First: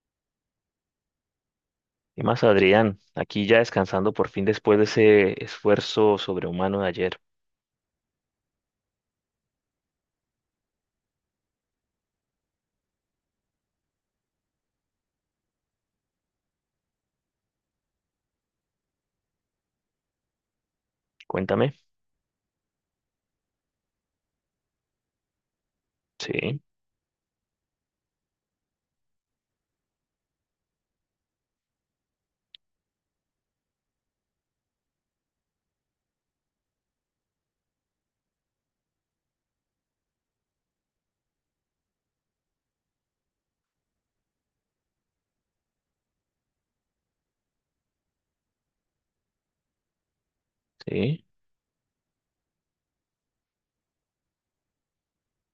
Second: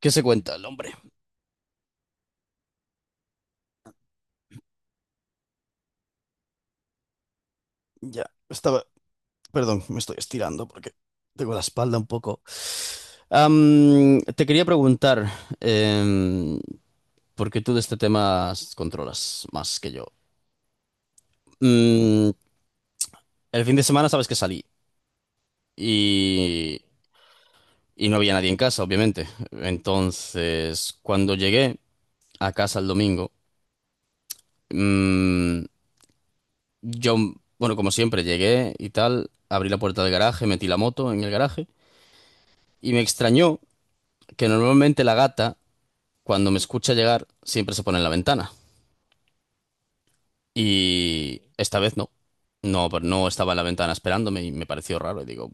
¿Qué se cuenta el hombre? Y más, Adrián, aquí ya descansando por fin después de ese esfuerzo sobrehumano de ayer. Ya, estaba, perdón, me estoy estirando porque tengo la espalda un poco. Te quería preguntar, em, porque tú de este tema controlas más que yo. Cuéntame. Mm, el fin de semana sabes que salí Sí, y, y no había nadie en casa, obviamente. Entonces, cuando llegué a casa el domingo, mm, yo, bueno, como siempre, llegué y tal, abrí la puerta del garaje, metí la moto en el garaje y me extrañó que normalmente la gata, cuando me escucha llegar, siempre se pone en la ventana. sí. Y esta vez no. No, pero no estaba en la ventana esperándome y me pareció raro. Y digo,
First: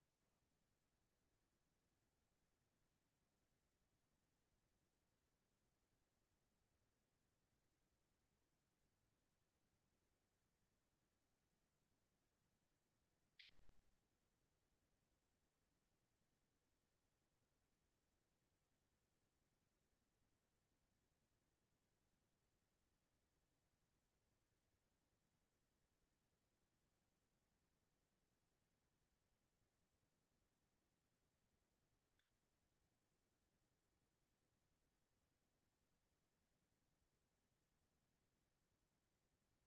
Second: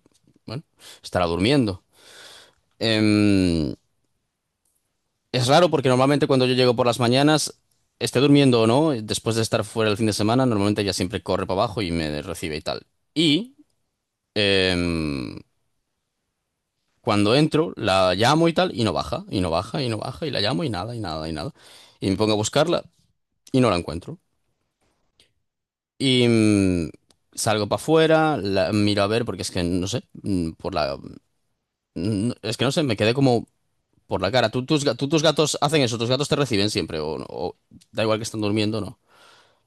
bueno, estará durmiendo. Em, es raro porque normalmente cuando yo llego por las mañanas, esté durmiendo o no, después de estar fuera el fin de semana, normalmente ella siempre corre para abajo y me recibe y tal. Y em, cuando entro, la llamo y tal, y no baja, y no baja, y no baja, y la llamo y nada, y nada, y nada. Y me pongo a buscarla y no la encuentro. Y salgo para afuera, miro a ver, porque es que no sé, por la. No, es que no sé, me quedé como por la cara. ¿Tú, tus, ga- tú, tus gatos hacen eso? ¿Tus gatos te reciben siempre? ¿O no? ¿O da igual que están durmiendo, no?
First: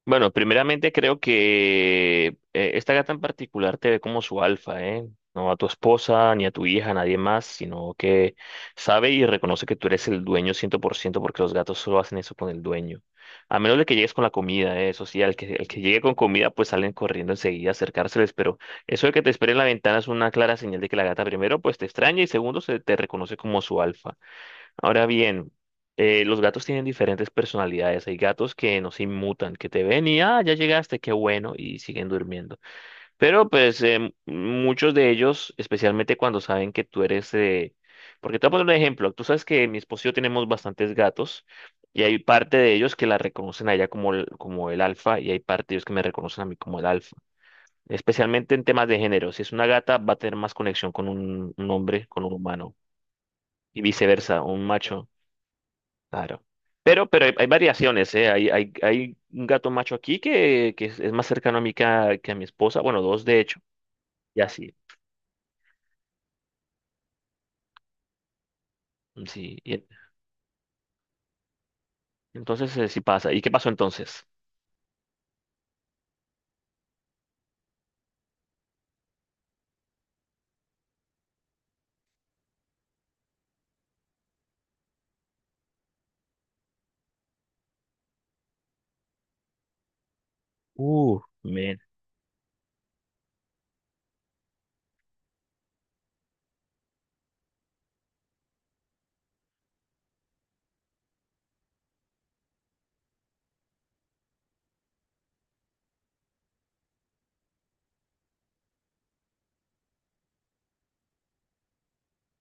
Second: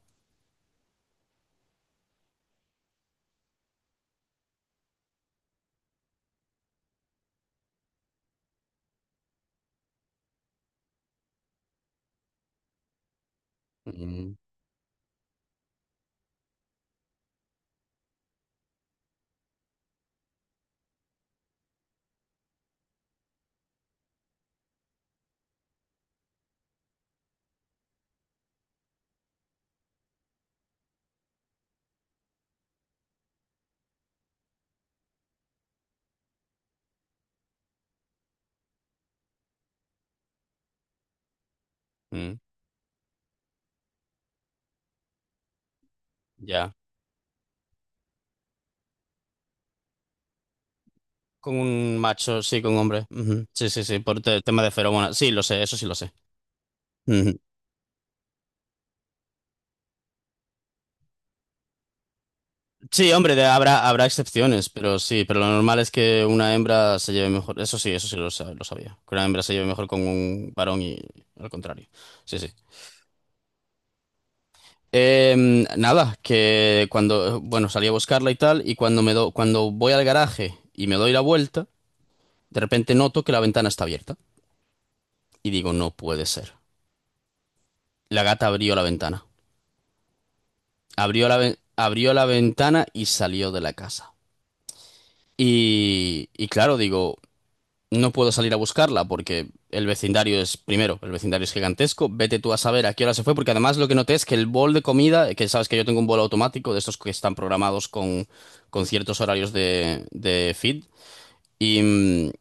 Bueno, primeramente creo que esta gata en particular te ve como su alfa, ¿eh? No a tu esposa, ni a tu hija, a nadie más, sino que sabe y reconoce que tú eres el dueño 100%, porque los gatos solo hacen eso con el dueño. A menos de que llegues con la Mm. comida, ¿eh? Eso sí, al que llegue con comida, pues salen corriendo enseguida a acercárseles, pero eso de que te espere en la ventana es una clara señal de que la gata primero, pues te extraña y segundo, se te reconoce como su alfa. Ahora bien, los gatos tienen diferentes personalidades. Hay gatos que no se inmutan, que te ven y, ah, ya llegaste, qué bueno, y siguen durmiendo. Pero pues muchos de ellos, especialmente cuando saben que tú eres. Porque te voy a poner un ejemplo. Tú sabes que mi esposo y yo tenemos bastantes gatos y hay Mm. parte de ellos que la reconocen a ella como el alfa y hay parte de ellos que me reconocen a mí Ya. como el alfa. Especialmente en temas de género. Si es una gata, va a tener más conexión con un, Con un un hombre, con un macho, sí, con humano un hombre. Ujú. Sí, y sí, sí, viceversa, tema un de macho. feromonas. Sí, lo sé, eso sí lo sé. Claro. Pero hay, Ujú. hay, variaciones, ¿eh? Hay, hay un gato macho aquí que es, más cercano a mí que a mi esposa. Bueno, Sí, dos hombre, de hecho. habrá Y excepciones, así. pero sí, pero lo normal es que una hembra se lleve mejor. Eso sí lo sabía. Que una hembra se Sí. lleve mejor con un varón y al contrario. Sí, sí. Entonces, sí pasa. ¿Y qué pasó entonces? Nada, que cuando, bueno, salí a buscarla y tal, y cuando cuando voy al garaje y me doy la vuelta, de repente noto que la ventana está abierta. Y digo, no puede ser. La gata abrió la ventana. Abrió la, ve- Men. abrió la ventana y salió de la casa. Y claro, digo, no puedo salir a buscarla porque el vecindario es, primero, el vecindario es gigantesco. Vete tú a saber a qué hora se fue, porque además lo que noté es que el bol de comida, que sabes que yo tengo un bol automático de estos que están programados con ciertos horarios de feed, y, mm,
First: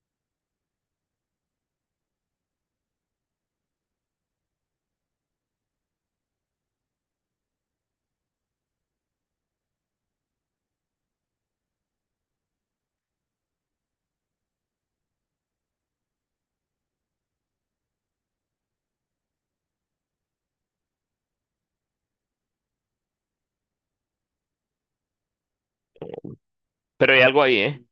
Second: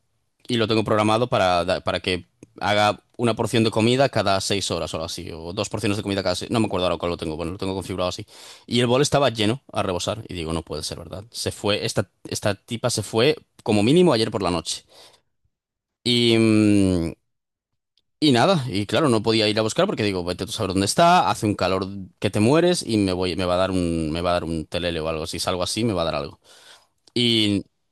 y lo tengo programado para que haga una porción de comida cada 6 horas o algo así, o dos porciones de comida cada seis, no me acuerdo ahora cuál lo tengo, bueno, lo tengo configurado así. Y el bol estaba lleno a rebosar, y digo, no puede ser verdad. Se fue, esta tipa se fue como mínimo ayer por la noche. Y, mm, y nada, y claro, no podía ir a buscar porque digo, vete tú a saber dónde está, hace un calor que te mueres y me voy, me va a dar un, me va a dar un telele o algo. Si salgo así, me va a dar algo. Pero hay algo ahí, Y, ¿eh?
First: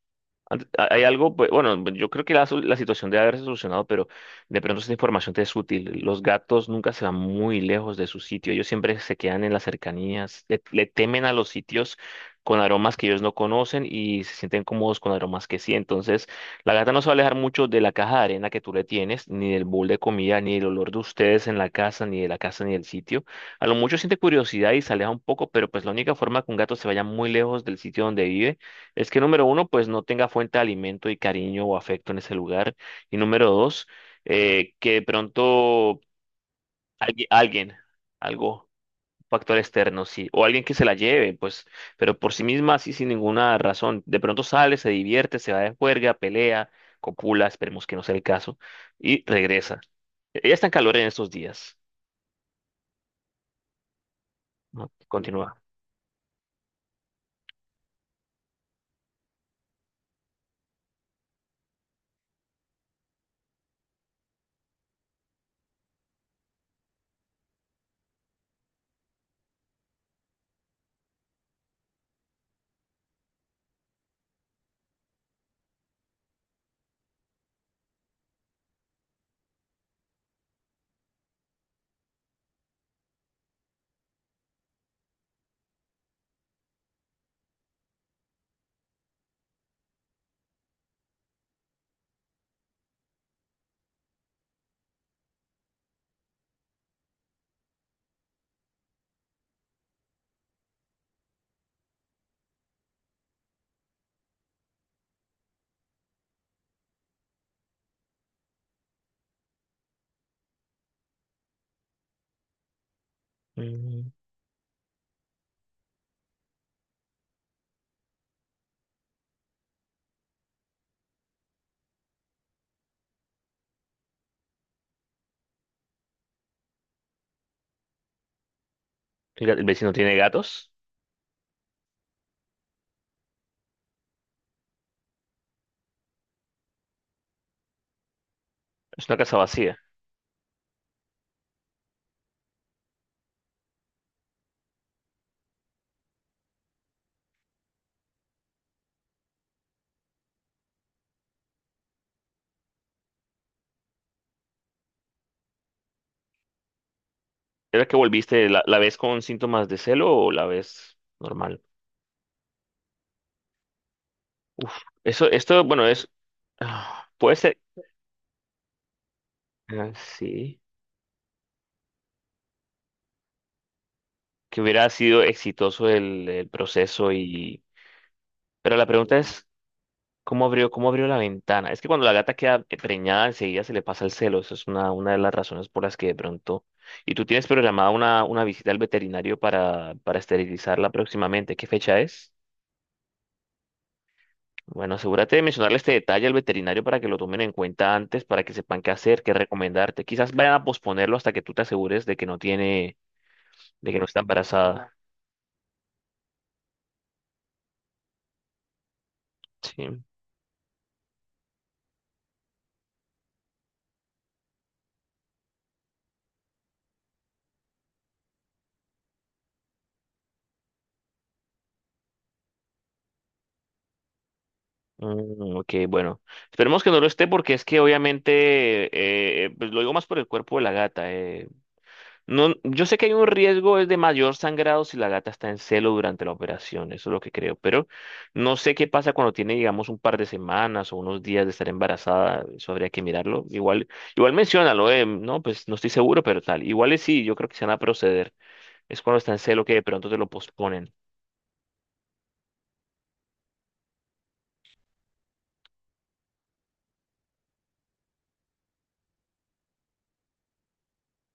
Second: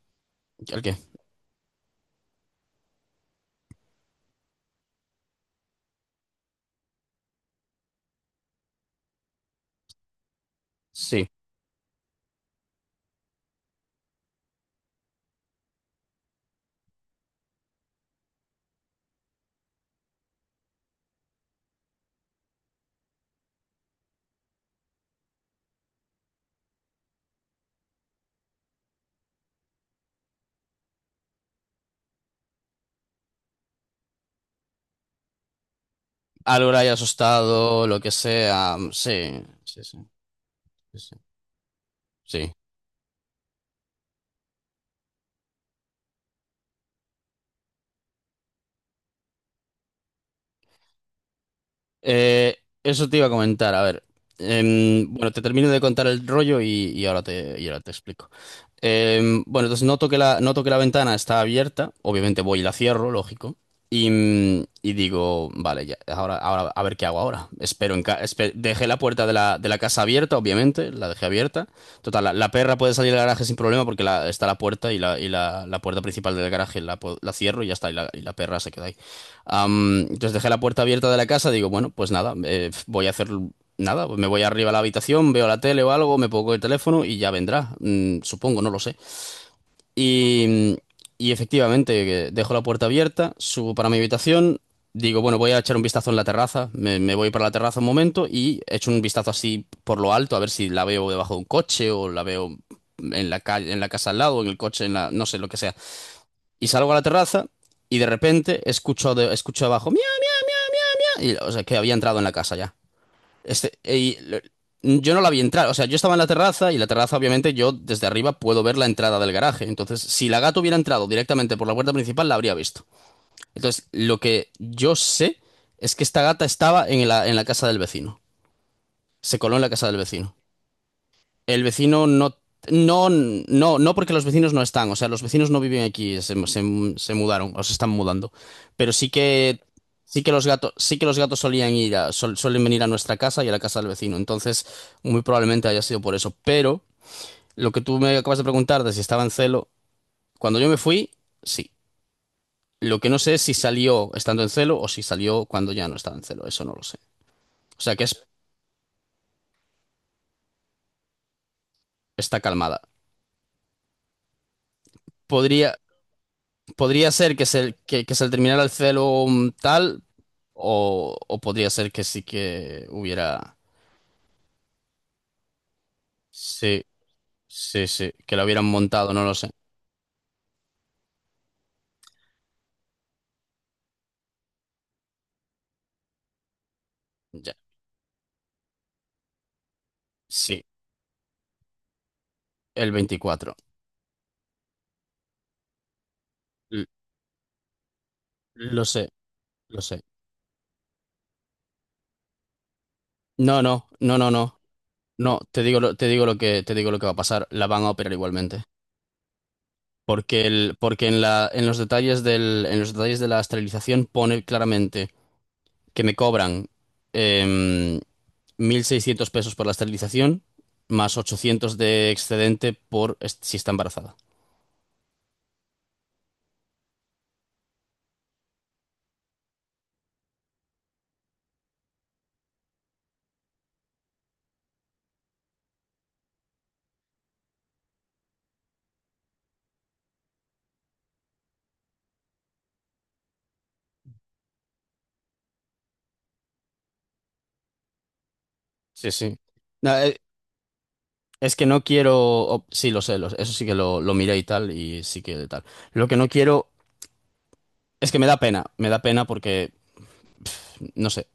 ¿El qué? Hay algo, pues, bueno, yo creo que la situación debe haberse solucionado, pero de pronto esta información te es útil. Los gatos nunca se van muy lejos de su sitio, ellos siempre se quedan en las cercanías, le temen Sí. a los sitios con aromas que ellos no conocen y se sienten cómodos con aromas que sí. Entonces, la gata no se va a alejar mucho de la caja de arena que tú le tienes, ni del bowl de comida, ni del olor de ustedes en la casa, ni de la casa, ni del sitio. A lo mucho siente curiosidad y se aleja un poco, pero pues la única forma que un gato se vaya muy lejos del sitio donde vive es que número uno, pues no tenga fuente de alimento y cariño o afecto en ese lugar. Y número dos, que de pronto Algo le haya alguien, asustado, lo que algo, sea. un Sí, factor sí, sí, externo, sí, o alguien que se la sí, sí. lleve, pues, pero por sí Sí. misma, así sin ninguna razón. De pronto sale, se divierte, se va de juerga, pelea, copula, esperemos que no sea el caso, y regresa. Ella está en calor en estos días. Eh, Eso te iba a comentar, a ver. No, Bueno, te continúa. termino de contar el rollo y, y ahora te explico. Bueno, entonces noto que la, ventana está abierta, obviamente voy y la cierro, lógico, y digo, vale, ya, ahora, ahora a ver qué hago ahora. Espero en ca- espe- Dejé la puerta de la casa abierta, obviamente, la dejé abierta. Total, la perra puede salir del garaje sin problema porque está la puerta y la puerta principal del garaje la cierro y ya está, y la perra se queda ahí. Entonces dejé la puerta abierta de la casa, digo, bueno, pues nada, voy a hacer nada, pues me voy arriba a la habitación, veo la tele o algo, me pongo el teléfono y ya vendrá, supongo, no lo sé. Y, y efectivamente, dejo la puerta abierta, subo para mi habitación, digo, bueno, voy a echar un vistazo en la terraza, me voy para la terraza un momento y echo un vistazo así por lo alto, a ver si la veo debajo de un coche o la veo en la calle, en la casa al lado, en el coche, en la, no sé, lo que sea. Y salgo a la terraza y de repente escucho, escucho abajo, ¡miau! Y, o sea, que había entrado en la casa ya. Este, Mm. y lo- yo no la vi entrar, o sea, yo estaba en la terraza y la terraza obviamente yo desde arriba puedo ver la entrada del garaje. Entonces, si la gata hubiera entrado directamente por la puerta principal, la habría visto. Entonces, lo que yo sé es que esta gata estaba en la casa del vecino. Se ¿El coló en la casa vecino del tiene vecino. gatos? El vecino no, no, no, no porque los vecinos no están, o sea, los vecinos no viven aquí, se mudaron o se están mudando, pero Es una casa vacía. sí que los gatos, sí que los gatos solían suelen venir a nuestra casa y a la casa del vecino, entonces muy probablemente haya sido por eso, pero lo que tú me acabas de preguntar de si estaba en celo, cuando yo me fui, sí. Lo que no sé es si salió estando en celo o si salió cuando ya no estaba en celo, eso no lo sé. O ¿Era sea que que es, volviste? ¿La ves con síntomas de celo o la ves normal? está calmada. Uf, eso, esto, Podría, bueno, es. Ah, podría ser puede que ser. se, que, que se le terminara el celo Ah, tal, sí. O podría ser que sí que hubiera. Que hubiera sido exitoso el Sí, proceso y. sí, sí, que lo hubieran Pero la montado, pregunta no lo es, sé. Cómo abrió la ventana? Es que cuando la gata queda preñada, enseguida se le pasa el celo. Eso es una de las razones por las que de pronto. ¿Y tú tienes Ya, programada una visita al veterinario para sí, esterilizarla próximamente? ¿Qué fecha es? el 24. Bueno, asegúrate de mencionarle este detalle al L- veterinario para que lo tomen en cuenta antes, para que sepan lo qué sé, hacer, qué lo sé. recomendarte. Quizás vayan a posponerlo hasta que tú te asegures de que no tiene, No, no, de que no no, está no, no. embarazada. No, te digo lo que, te digo lo que va a pasar. La van a operar igualmente. Sí. Porque el, porque en la, en los detalles del, en los detalles de la esterilización pone claramente que me cobran em, 1,600 pesos por la esterilización, más 800 de excedente por si está embarazada. Mm, ok, bueno. Esperemos que no lo esté porque es que obviamente, pues lo digo más por el cuerpo de la gata. No, yo sé que hay un riesgo es de mayor sangrado si la gata está en celo durante la operación, eso es lo que creo, pero no sé qué pasa cuando tiene, digamos, un par de semanas o unos días de estar embarazada, eso habría que mirarlo. Igual menciónalo, no, pues no estoy seguro, pero tal. Igual es sí, yo creo que se van a proceder. Es Sí, cuando está sí. en celo que de No, pronto te lo posponen. es que no quiero. Sí, lo sé, eso sí que lo miré y tal, y sí que tal. Lo que no quiero es que me da pena porque no sé.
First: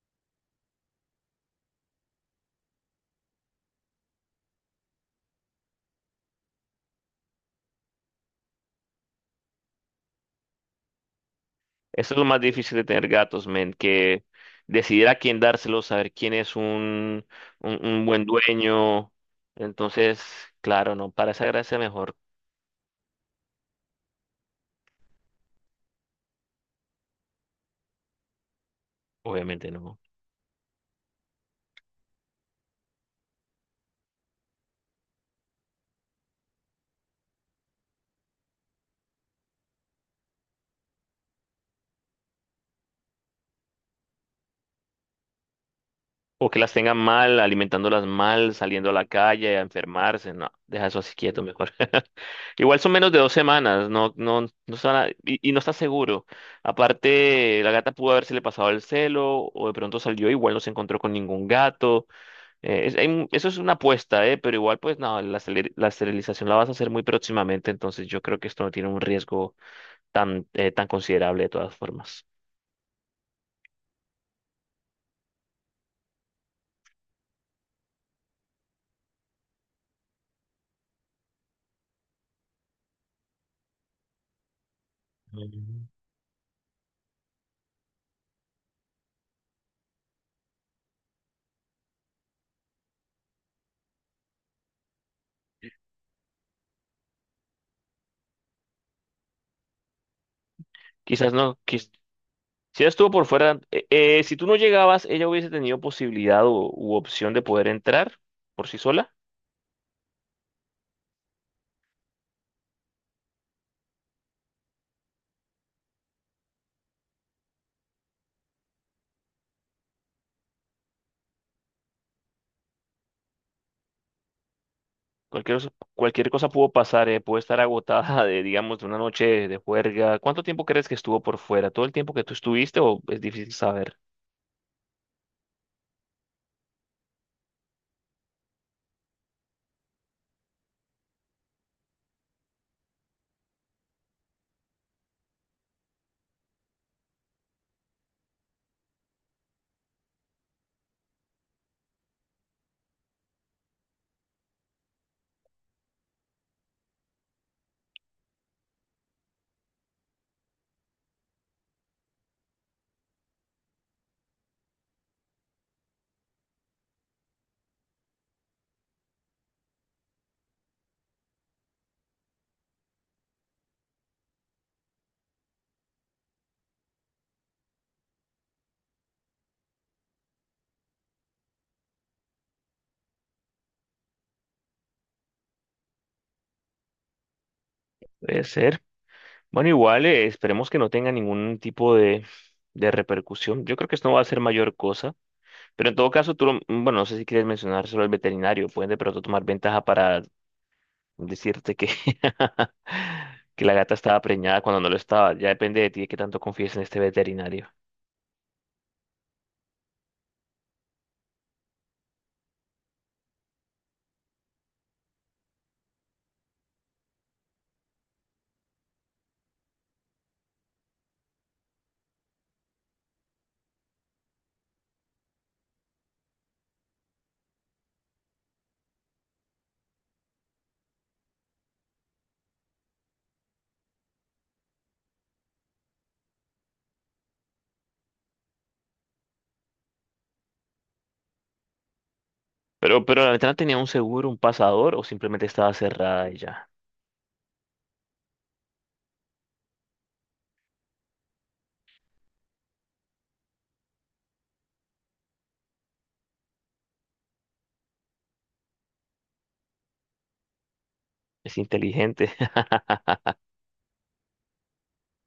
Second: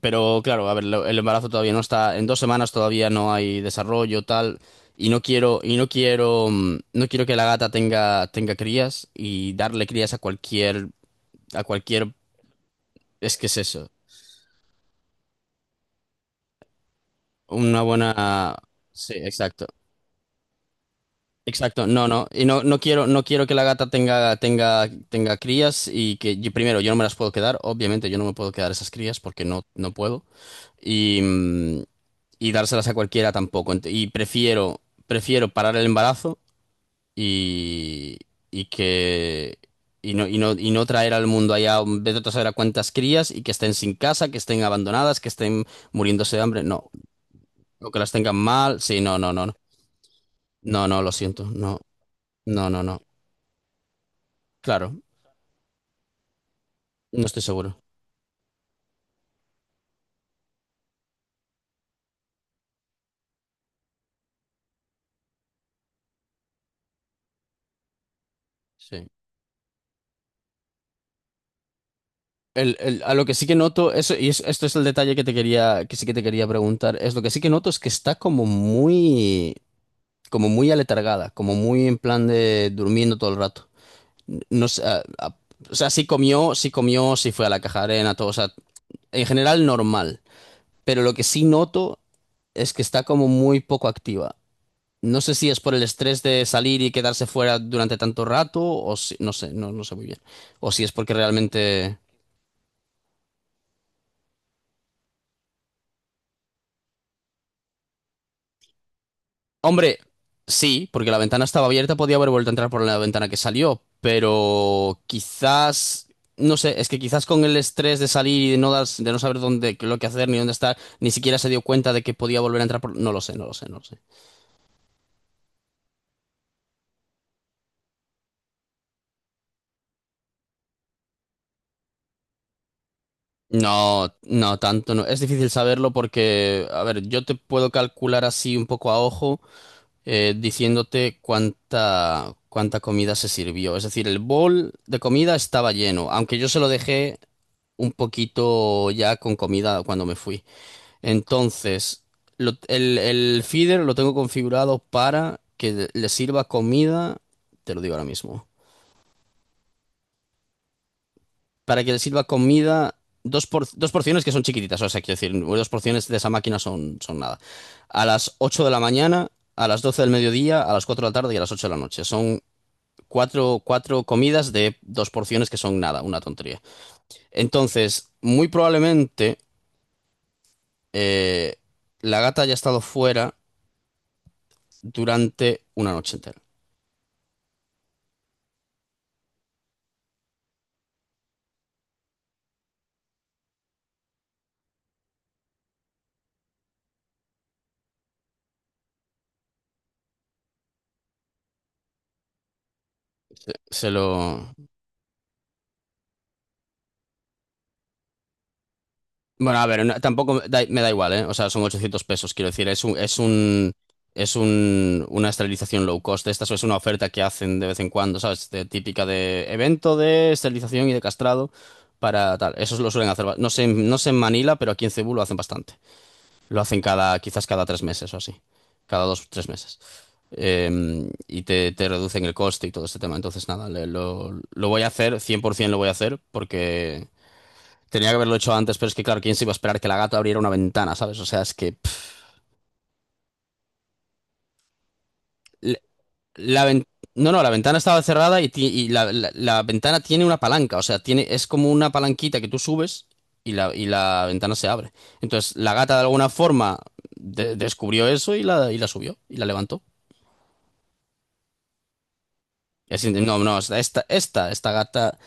Pero claro, a ver, el embarazo todavía no está, en 2 semanas todavía no hay desarrollo, tal, y no quiero, no quiero que la gata tenga, crías y darle crías a cualquier, Eso es lo más difícil de tener es que gatos, es men, eso, que decidir a quién dárselo, saber quién es un, una un buen buena, dueño. sí, exacto. Entonces, claro, no, para esa gracia Exacto, no, mejor, no, y no, no quiero, no quiero que la gata tenga crías y que primero yo no me las puedo quedar, obviamente yo no me puedo quedar esas crías porque no, obviamente no no. puedo y, mm, y dárselas a cualquiera tampoco. Y prefiero parar el embarazo y, y que y no traer al mundo allá vete tú a saber a cuántas crías y que estén sin casa, que estén abandonadas, que estén muriéndose de O que hambre, las no, tengan mal, o que alimentándolas las tengan mal, mal, saliendo a sí, la no, no, no, no, calle a enfermarse. No, deja no, eso no, lo así quieto siento, mejor. no, no, Igual no, son no. menos de 2 semanas, no, no, no son Claro. Y no está seguro. No estoy Aparte, la seguro. gata pudo haberse le pasado el celo, o de pronto salió, igual no se encontró con ningún gato. Eso es una apuesta, pero igual, pues no, la esterilización la vas a hacer muy próximamente, entonces yo creo que esto no tiene un Sí. riesgo tan, tan considerable de todas formas. A lo que sí que noto, eso, y esto es el detalle que te quería, que sí que te quería, preguntar, es lo que sí que noto es que está como muy aletargada, como muy en plan de durmiendo todo el rato. No sé, o Mm. sea, sí comió, sí comió, sí fue a la caja de arena, todo, o sea, en general normal. Pero lo que sí noto es que está como muy poco activa. No sé si es por el estrés de salir y quedarse fuera durante tanto rato, o si, no sé, no, no sé muy bien. O si es porque Quizás no. Realmente. Si ella estuvo por fuera, si tú no llegabas, ella hubiese tenido posibilidad o, u opción de poder entrar por sí sola. Hombre, sí, porque la ventana estaba abierta, podía haber vuelto a entrar por la ventana que salió, pero quizás, no sé, es que quizás con el estrés de salir y de no, de no saber dónde, lo que hacer ni dónde estar, ni siquiera se dio cuenta de que podía volver a entrar por... No lo sé, no lo sé, no lo sé. Cualquier cosa pudo pasar, puede estar agotada de, digamos, de una noche de juerga. ¿Cuánto tiempo crees que estuvo por fuera? ¿Todo el tiempo que tú estuviste o es difícil saber? No, no, tanto no. Es difícil saberlo porque, a ver, yo te puedo calcular así un poco a ojo. Diciéndote cuánta comida se sirvió. Es decir, el bol de comida estaba lleno, aunque yo se lo dejé un poquito ya con comida cuando me fui. Entonces, el feeder lo tengo configurado para que le sirva comida, te lo digo ahora mismo, para que le sirva comida. Dos porciones que son chiquititas, o sea, quiero decir, dos porciones de esa máquina son nada. A las 8 de la mañana, a las 12 del mediodía, a las 4 de la tarde y a las 8 de la noche. Son cuatro comidas de dos porciones que son nada, una tontería. Entonces, muy probablemente eh, la gata haya estado fuera durante una noche entera. Puede ser. Bueno, igual, esperemos que no tenga ningún tipo de repercusión. Yo creo que esto no va a ser mayor cosa. Pero en todo caso, tú, bueno, no sé si quieres mencionar solo al veterinario. Pueden de pronto tomar ventaja para decirte que, que la Se gata estaba lo... preñada cuando no lo estaba. Ya depende de ti de qué tanto confíes en este veterinario. Bueno, a ver, tampoco me da igual, ¿eh? O sea, son 800 pesos, quiero decir, una esterilización low cost. Esta es una oferta que hacen de vez en cuando, ¿sabes? Típica de evento de esterilización y de castrado para tal. Eso lo suelen hacer. No sé, no sé en Manila, pero aquí en Cebú lo hacen bastante. Lo hacen quizás cada 3 meses o así. Cada 2, 3 meses. Y te reducen el coste y todo este tema. Entonces, nada, lo voy a hacer, 100% lo voy a hacer, porque tenía que haberlo hecho antes, pero es que, claro, ¿quién se iba a esperar que la gata abriera una ventana?, ¿sabes? O sea, es que... pff, Pero la ventana tenía un seguro, un pasador o simplemente estaba le- cerrada y la ya. ven- no, no, la ventana estaba cerrada y, y la ventana tiene una palanca, o sea, tiene, es como una palanquita que tú subes y la ventana se abre. Entonces, la gata de alguna forma descubrió eso y la subió y la levantó. Es inteligente. No, no, esta gata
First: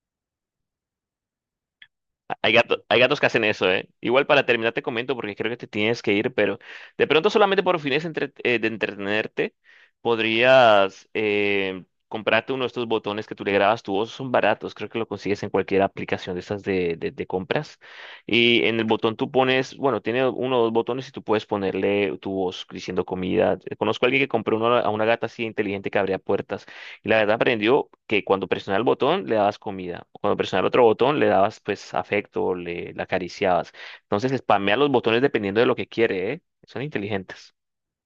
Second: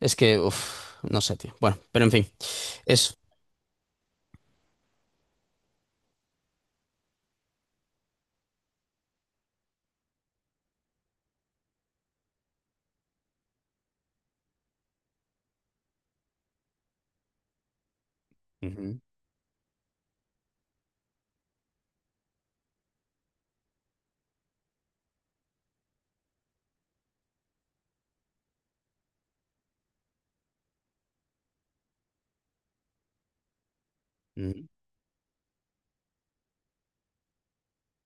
es que, uff, no sé, tío. Bueno, pero en fin, Hay eso. gatos que hacen eso, ¿eh? Igual para terminar te comento porque creo que te tienes que ir, pero de pronto solamente por fines de entretenerte podrías comprarte uno de estos botones que tú le grabas tu voz. Son baratos, creo que lo consigues en cualquier aplicación de estas de, de compras. Y en el Ujú, botón tú pones, bueno, tiene uno o dos botones y tú puedes ponerle tu voz diciendo comida. Conozco a alguien que compró uno a una gata así inteligente que abría puertas. Y la verdad aprendió que cuando presionaba el botón le dabas comida, o cuando presionaba el otro botón le dabas pues afecto, le acariciabas. Entonces ujú. spamea los botones dependiendo de lo que quiere, ¿eh? Son inteligentes.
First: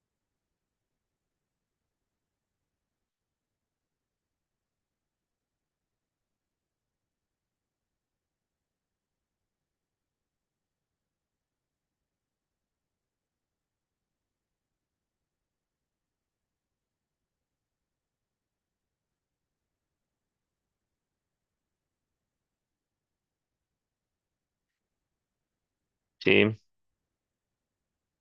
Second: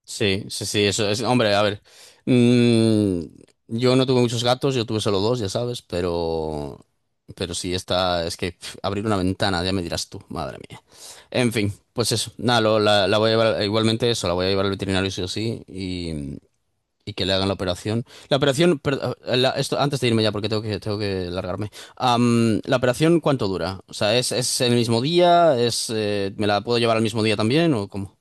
Sí, sí, sí, eso es. Hombre, a ver. mm, yo no tuve muchos gatos, yo tuve solo dos, ya sabes, pero. Pero sí, esta es que pf, abrir una ventana, ya me dirás tú, madre mía. En fin, pues eso. Nada, la voy a llevar, igualmente eso, la voy a llevar al veterinario sí o sí y que le hagan la operación. La operación, esto, antes de irme ya porque tengo que largarme. ¿La operación cuánto dura? O sea, ¿es el mismo día? Me Sí. la puedo llevar al mismo día también o cómo?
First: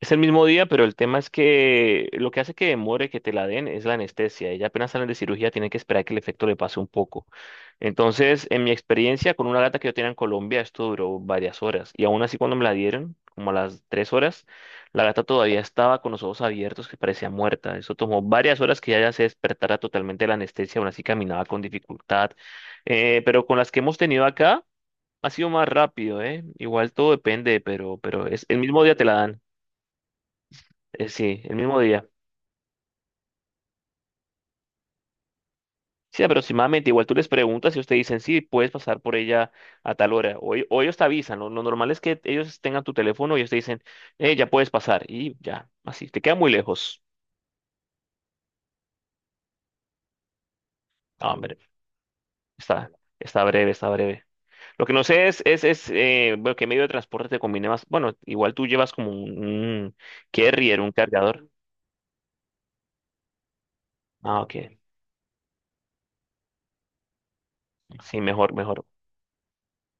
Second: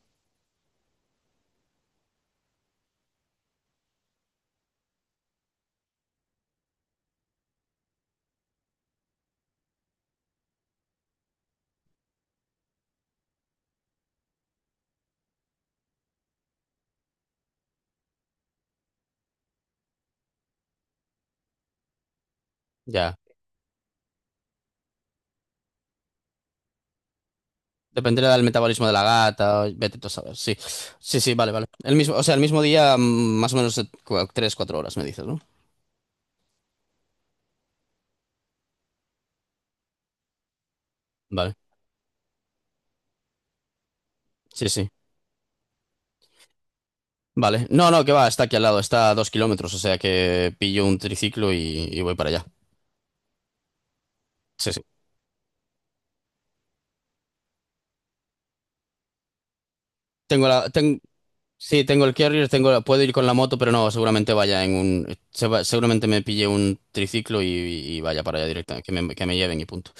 Es el mismo día, pero el tema es que lo que hace que demore que te la den es la anestesia. Ella apenas salen de cirugía, tienen que esperar que el efecto le pase un poco. Entonces, en mi experiencia, con una gata que yo tenía en Colombia, esto duró varias horas. Y aún así, cuando me la dieron, como a las 3 horas, la gata todavía estaba con los ojos abiertos, que parecía muerta. Eso tomó varias horas que ella se despertara totalmente de la anestesia, aún así caminaba con dificultad. Ya. Pero con las que hemos tenido acá, ha sido más rápido, ¿eh? Igual todo depende, pero Dependerá del es el mismo metabolismo de día la te la dan. gata, vete tú a saber. Sí, sí, sí, Sí, vale, el vale. mismo El día. mismo, o sea, el mismo día, más o menos 3, 4 horas, me dices, ¿no? Sí, aproximadamente. Igual tú les preguntas y ustedes dicen, sí, puedes pasar por ella a tal hora. O ellos te avisan. Lo, Vale, lo normal es que ellos tengan tu teléfono y ellos te dicen, ya sí, puedes sí. pasar. Y ya, así. Te queda muy lejos. Vale. No, no, que va, está aquí al lado, está a 2 kilómetros, o sea que pillo un Ah, triciclo hombre, y voy para allá. está, está breve, está breve. Sí, sí. Lo que no sé es, bueno, qué medio de transporte te conviene más. Bueno, igual tú llevas como un Tengo la, carrier, un ten- cargador. Sí, tengo el carrier, tengo, puedo ir con la moto, pero no, seguramente Ah, vaya ok. en un, se va- seguramente me pille un triciclo y Sí, vaya para allá mejor, directamente, mejor. que me lleven y punto.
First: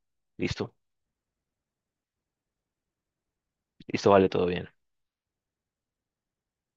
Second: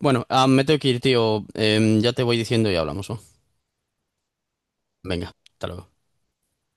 Bueno, ah, me Listo. tengo que ir, tío. Ya te voy diciendo y hablamos, ¿no? Listo, vale, todo bien. Venga, hasta luego.